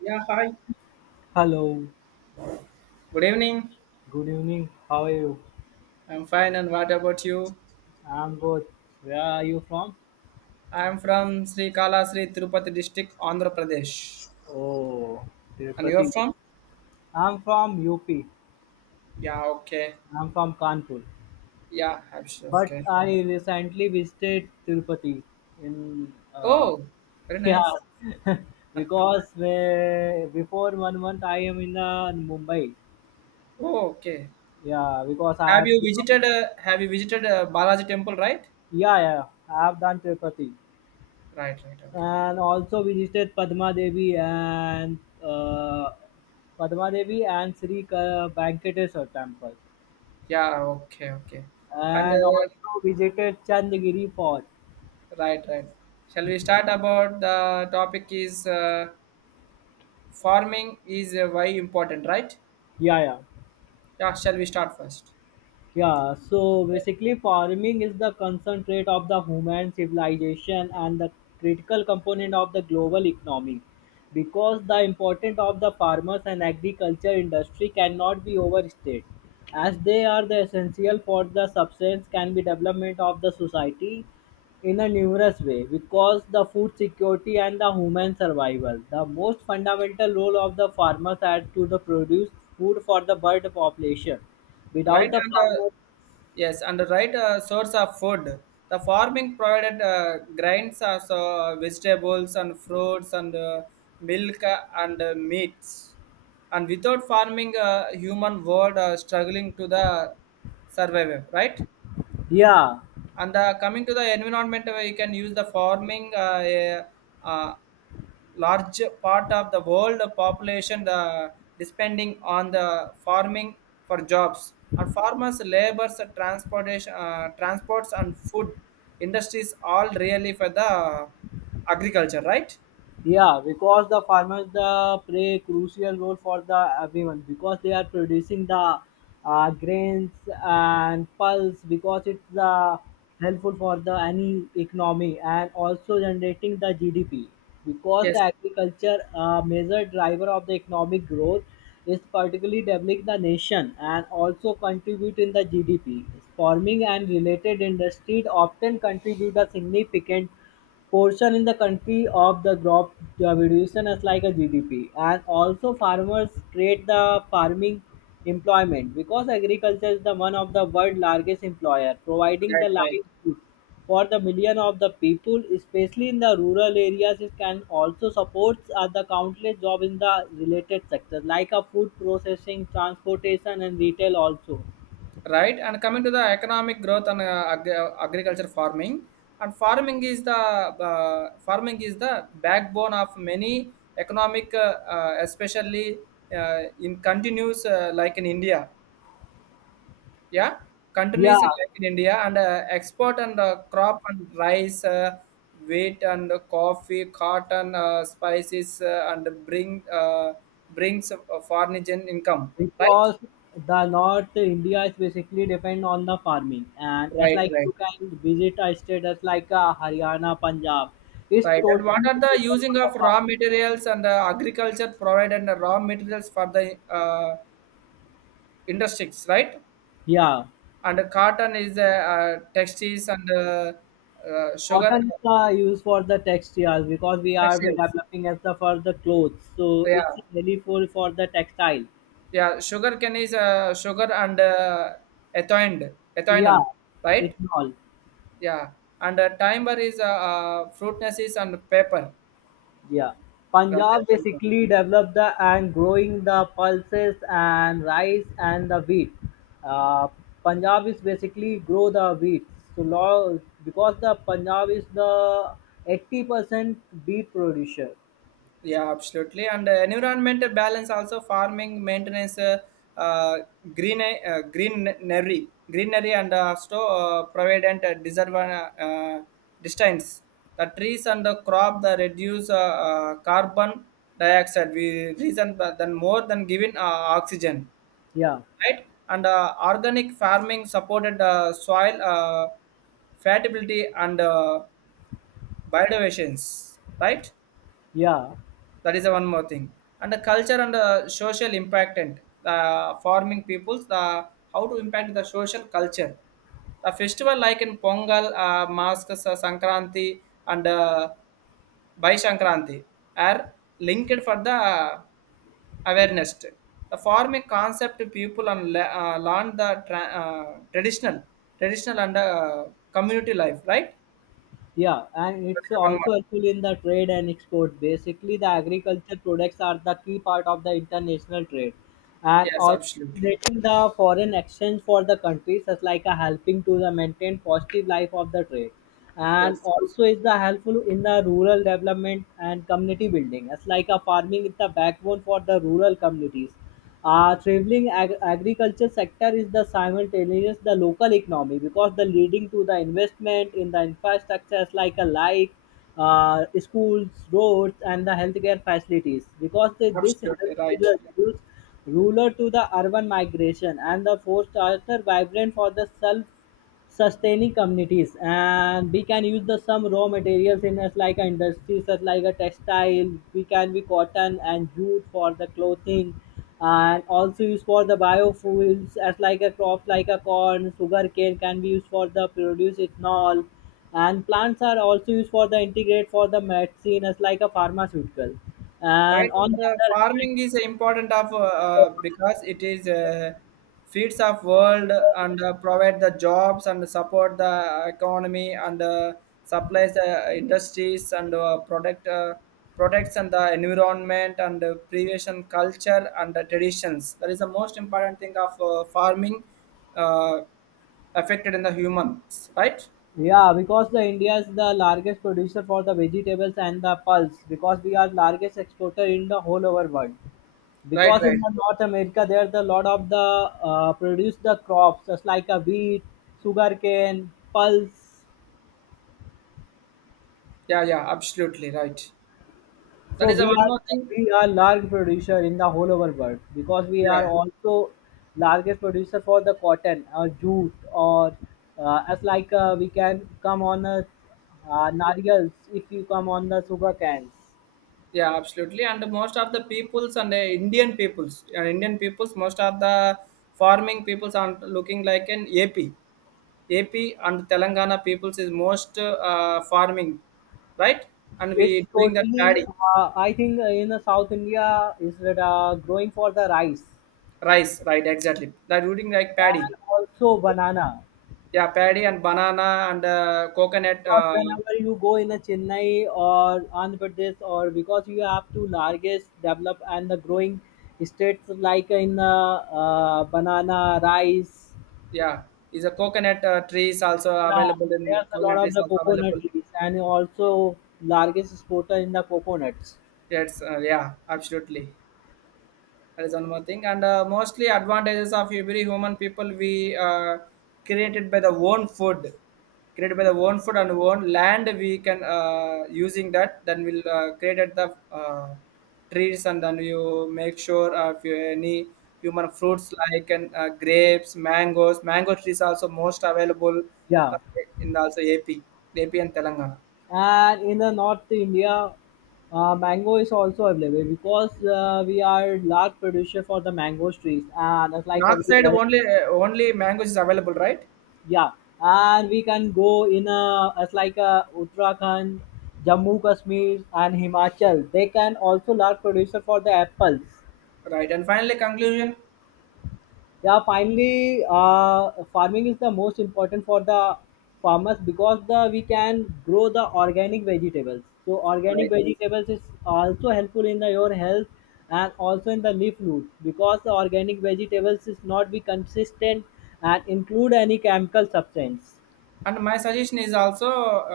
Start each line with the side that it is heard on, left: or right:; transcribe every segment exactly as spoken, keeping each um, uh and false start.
right: Yeah, hi.
left: Hello,
right: Good evening.
left: good evening. How are you?
right: I'm fine, and what about you?
left: I'm good. Where are you from?
right: I'm from Sri Kala, Sri Tirupati district, Andhra Pradesh.
left: Oh,
right: And you're
left: Tirupati.
right: from?
left: I'm from U P.
right: Yeah, okay.
left: I'm from Kanpur.
right: Yeah, I'm sure.
left: But
right: Okay.
left: I recently visited Tirupati in uh,
right: Oh, very
left: yeah
right: nice.
left: because uh, before one month I am in uh, Mumbai.
right: Oh, okay.
left: Yeah, because I
right: Have
left: have,
right: you visited? Uh, have you visited uh, Balaji Temple? Right.
left: yeah yeah I have done Tirupati.
right: Right. Right. Okay.
left: And also visited Padma Devi and uh, Padma Devi and Sri Ka- Venkateswara temple,
right: Yeah. Okay. Okay. And
left: and
right: uh,
left: also visited Chandagiri Fort.
right: right. Right. Shall we start about the topic? Is uh, Farming is uh, very important, right?
left: Yeah, yeah.
right: Yeah. Shall we start first?
left: Yeah, so basically, farming is the concentrate of the human civilization and the critical component of the global economy. Because the importance of the farmers and agriculture industry cannot be overstated, as they are the essential for the substance can be development of the society in a numerous way. Because the food security and the human survival, the most fundamental role of the farmers are to the produce food for the bird population. Without
right: Right
left: the
right: under,
left: farmers,
right: yes under right, uh, source of food. The farming provided uh, grains as uh, vegetables and fruits and uh, milk uh, and uh, meats, and without farming uh, human world uh, struggling to the survival, right?
left: yeah,
right: And uh, coming to the environment, uh, you can use the farming. Uh, a, uh, Large part of the world population the depending on the farming for jobs and farmers labors transportation, uh, transports and food industries all really for the agriculture, right?
left: yeah, because the farmers the play crucial role for the everyone because they are producing the uh, grains and pulse because it's uh, helpful for the any economy and also generating the G D P, because
right: Yes.
left: the agriculture uh, major driver of the economic growth is particularly developing the nation and also contribute in the G D P. Farming and related industries often contribute a significant portion in the country of the crop division is like a G D P, and also farmers create the farming employment because agriculture is the one of the world largest employer, providing
right: Right,
left: the
right: right.
left: livelihood for the million of the people, especially in the rural areas. It can also support uh, the countless job in the related sectors like a food processing, transportation, and retail also.
right: Right, and coming to the economic growth and uh, ag- agriculture farming, and farming is the uh, farming is the backbone of many economic, uh, uh, especially uh, in continuous uh, like in India, yeah,
left: Yeah,
right: continuous and like in India, and uh, export and uh, crop and rice, uh, wheat and coffee, cotton, uh, spices, uh, and bring uh, brings uh, foreign income. Right,
left: because the north India is basically depend on the farming, and as
right: right,
left: like
right: right.
left: you can visit a state as like uh, Haryana, Punjab, it's
right: Right. And what
left: totally
right: are the
left: dependent
right: using
left: on the
right: of raw
left: farming.
right: materials? And uh, agriculture provided the raw materials for the uh, industries, right?
left: Yeah,
right: And cotton is the uh, textiles and uh, uh, sugar
left: cotton is uh, used for the textiles because we are we
right: textiles.
left: developing as the for the clothes, so
right: Yeah,
left: it's really for for the textile.
right: yeah. Sugar cane is uh, sugar and uh, ethoined,
left: Yeah,
right: ethanol,
left: it's
right: right?
left: all.
right: Yeah. And uh, timber is uh, uh, fruitnesses and paper.
left: Yeah,
right: Right.
left: Punjab basically developed the and growing the pulses and rice and the wheat. Uh, Punjab is basically grow the wheat. So lo- because the Punjab is the eighty percent wheat producer.
right: Yeah, absolutely. And uh, environmental balance also farming maintenance, uh, uh, green uh, greenery, greenery, and uh, also uh, provident uh, deserve uh, uh, distance. The trees and the crop the reduce uh, uh, carbon dioxide. We reason th- than more than giving uh, oxygen,
left: Yeah,
right: right? And uh, organic farming supported uh, soil uh, fertility and uh, biodiversity, right?
left: yeah.
right: That is the one more thing. And the culture and the social impact and the farming peoples, the how to impact the social culture. The festival like in Pongal, uh, Maskas, uh, Sankranti, and uh, Bhai Sankranti are linked for the awareness. The farming concept people and le- uh, learn the tra- uh, traditional, traditional and uh, community life, right?
left: Yeah, and
right: That
left: it's
right: is one more.
left: also helpful in the trade and export. Basically, the agriculture products are the key part of the international trade, and
right: Yes,
left: also
right: absolutely.
left: creating the foreign exchange for the countries is like a helping to the maintain positive life of the trade, and
right: Yes,
left: also is the helpful in the rural development and community building. It's like a farming is the backbone for the rural communities, uh, traveling ag- agriculture sector is the simultaneous the local economy because the leading to the investment in the infrastructures like a like uh, schools roads and the healthcare facilities because they, this
right: absolutely
left: helps to
right: right.
left: the reduce rural to the urban migration and the forced are vibrant for the self sustaining communities, and we can use the some raw materials in us like a industry such like a textile we can be cotton and jute for the clothing, and also used for the biofuels as like a crop like a corn sugar cane can be used for the produce ethanol, and plants are also used for the integrate for the medicine as like a pharmaceutical, and
right: Right,
left: on
right: and the
left: the other hand,
right: farming is important of, uh, uh, because it is, uh, feeds of world and uh, provide the jobs and support the economy and uh, supplies the industries and uh, product uh, protects and the environment and uh, preservation culture and the traditions. That is the most important thing of uh, farming uh, affected in the humans, right?
left: yeah, because the India is the largest producer for the vegetables and the pulse. Because we are largest exporter in the whole over world.
right: Right,
left: Because
right: right.
left: in the North America there the lot of the uh, produce the crops just like a wheat, sugarcane, pulse.
right: Yeah, yeah, absolutely right. That
left: So
right: is the
left: we
right: one
left: are
right: more thing.
left: we are large producer in the whole over world because we are
right: Yeah.
left: also largest producer for the cotton or jute or uh, as like uh, we can come on a uh, nariyals if you come on the sugar cans.
right: Yeah, absolutely. And most of the peoples and the Indian peoples, and Indian peoples, most of the farming peoples are looking like an A P. A P and Telangana peoples is most uh, farming, right? And
left: It's
right: we doing that
left: totally.
right: paddy,
left: Uh, I think in the South India is that uh, growing for the rice
right: rice, right? Exactly. That doing like paddy.
left: and also banana.
right: Yeah, paddy and banana and uh, coconut.
left: Because
right: Uh,
left: whenever you go in a Chennai or Andhra Pradesh, or because you have two largest develop and the growing states like in the uh, banana rice.
right: yeah, is a coconut uh, trees also
left: Yeah,
right: available, in
left: there's a lot
right: coconut
left: of
right: trees
left: the
right: also available.
left: coconut trees and also largest exporter in the coconuts.
right: Yes, uh, yeah, absolutely. That is one more thing. And uh, mostly advantages of every human people, we uh, created by the own food created by the own food and own land. We can uh, using that, then we'll uh, created the uh, trees, and then you make sure uh, if you any human fruits like, and uh, grapes, mangoes, mango trees also most available uh,
left: Yeah.
right: in also AP. AP and Telangana
left: And in the north India, uh, mango is also available because uh, we are large producer for the mango trees and it's like a
right: north
left: we
right: side
left: are-
right: only, uh, only mangoes is available, right?
left: yeah, and we can go in a as like a Uttarakhand, Jammu Kashmir and Himachal, they can also large producer for the apples.
right: Right, and finally conclusion.
left: Yeah, finally, uh, farming is the most important for the farmers because the we can grow the organic vegetables, so organic
right: Right,
left: vegetables is also helpful in the, your health, and also in the leaf food because the organic vegetables is not be consistent and include any chemical substance.
right: and my suggestion is also,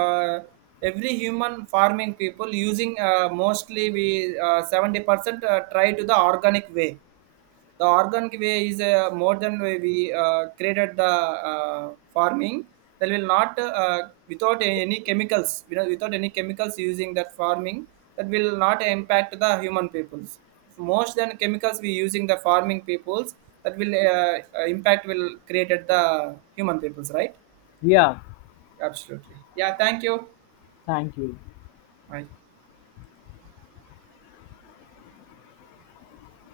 right: uh, every human farming people using, uh, mostly we uh, seventy percent uh, try to the organic way. The organic way is uh, more than way we uh, created the uh, farming. That will not uh, without any chemicals, you know, without any chemicals using that farming, that will not impact the human peoples. Most than chemicals we using the farming peoples, that will uh, uh, impact will created the human peoples, right?
left: Yeah,
right: Absolutely. Yeah, thank you.
left: thank you.
right: Bye.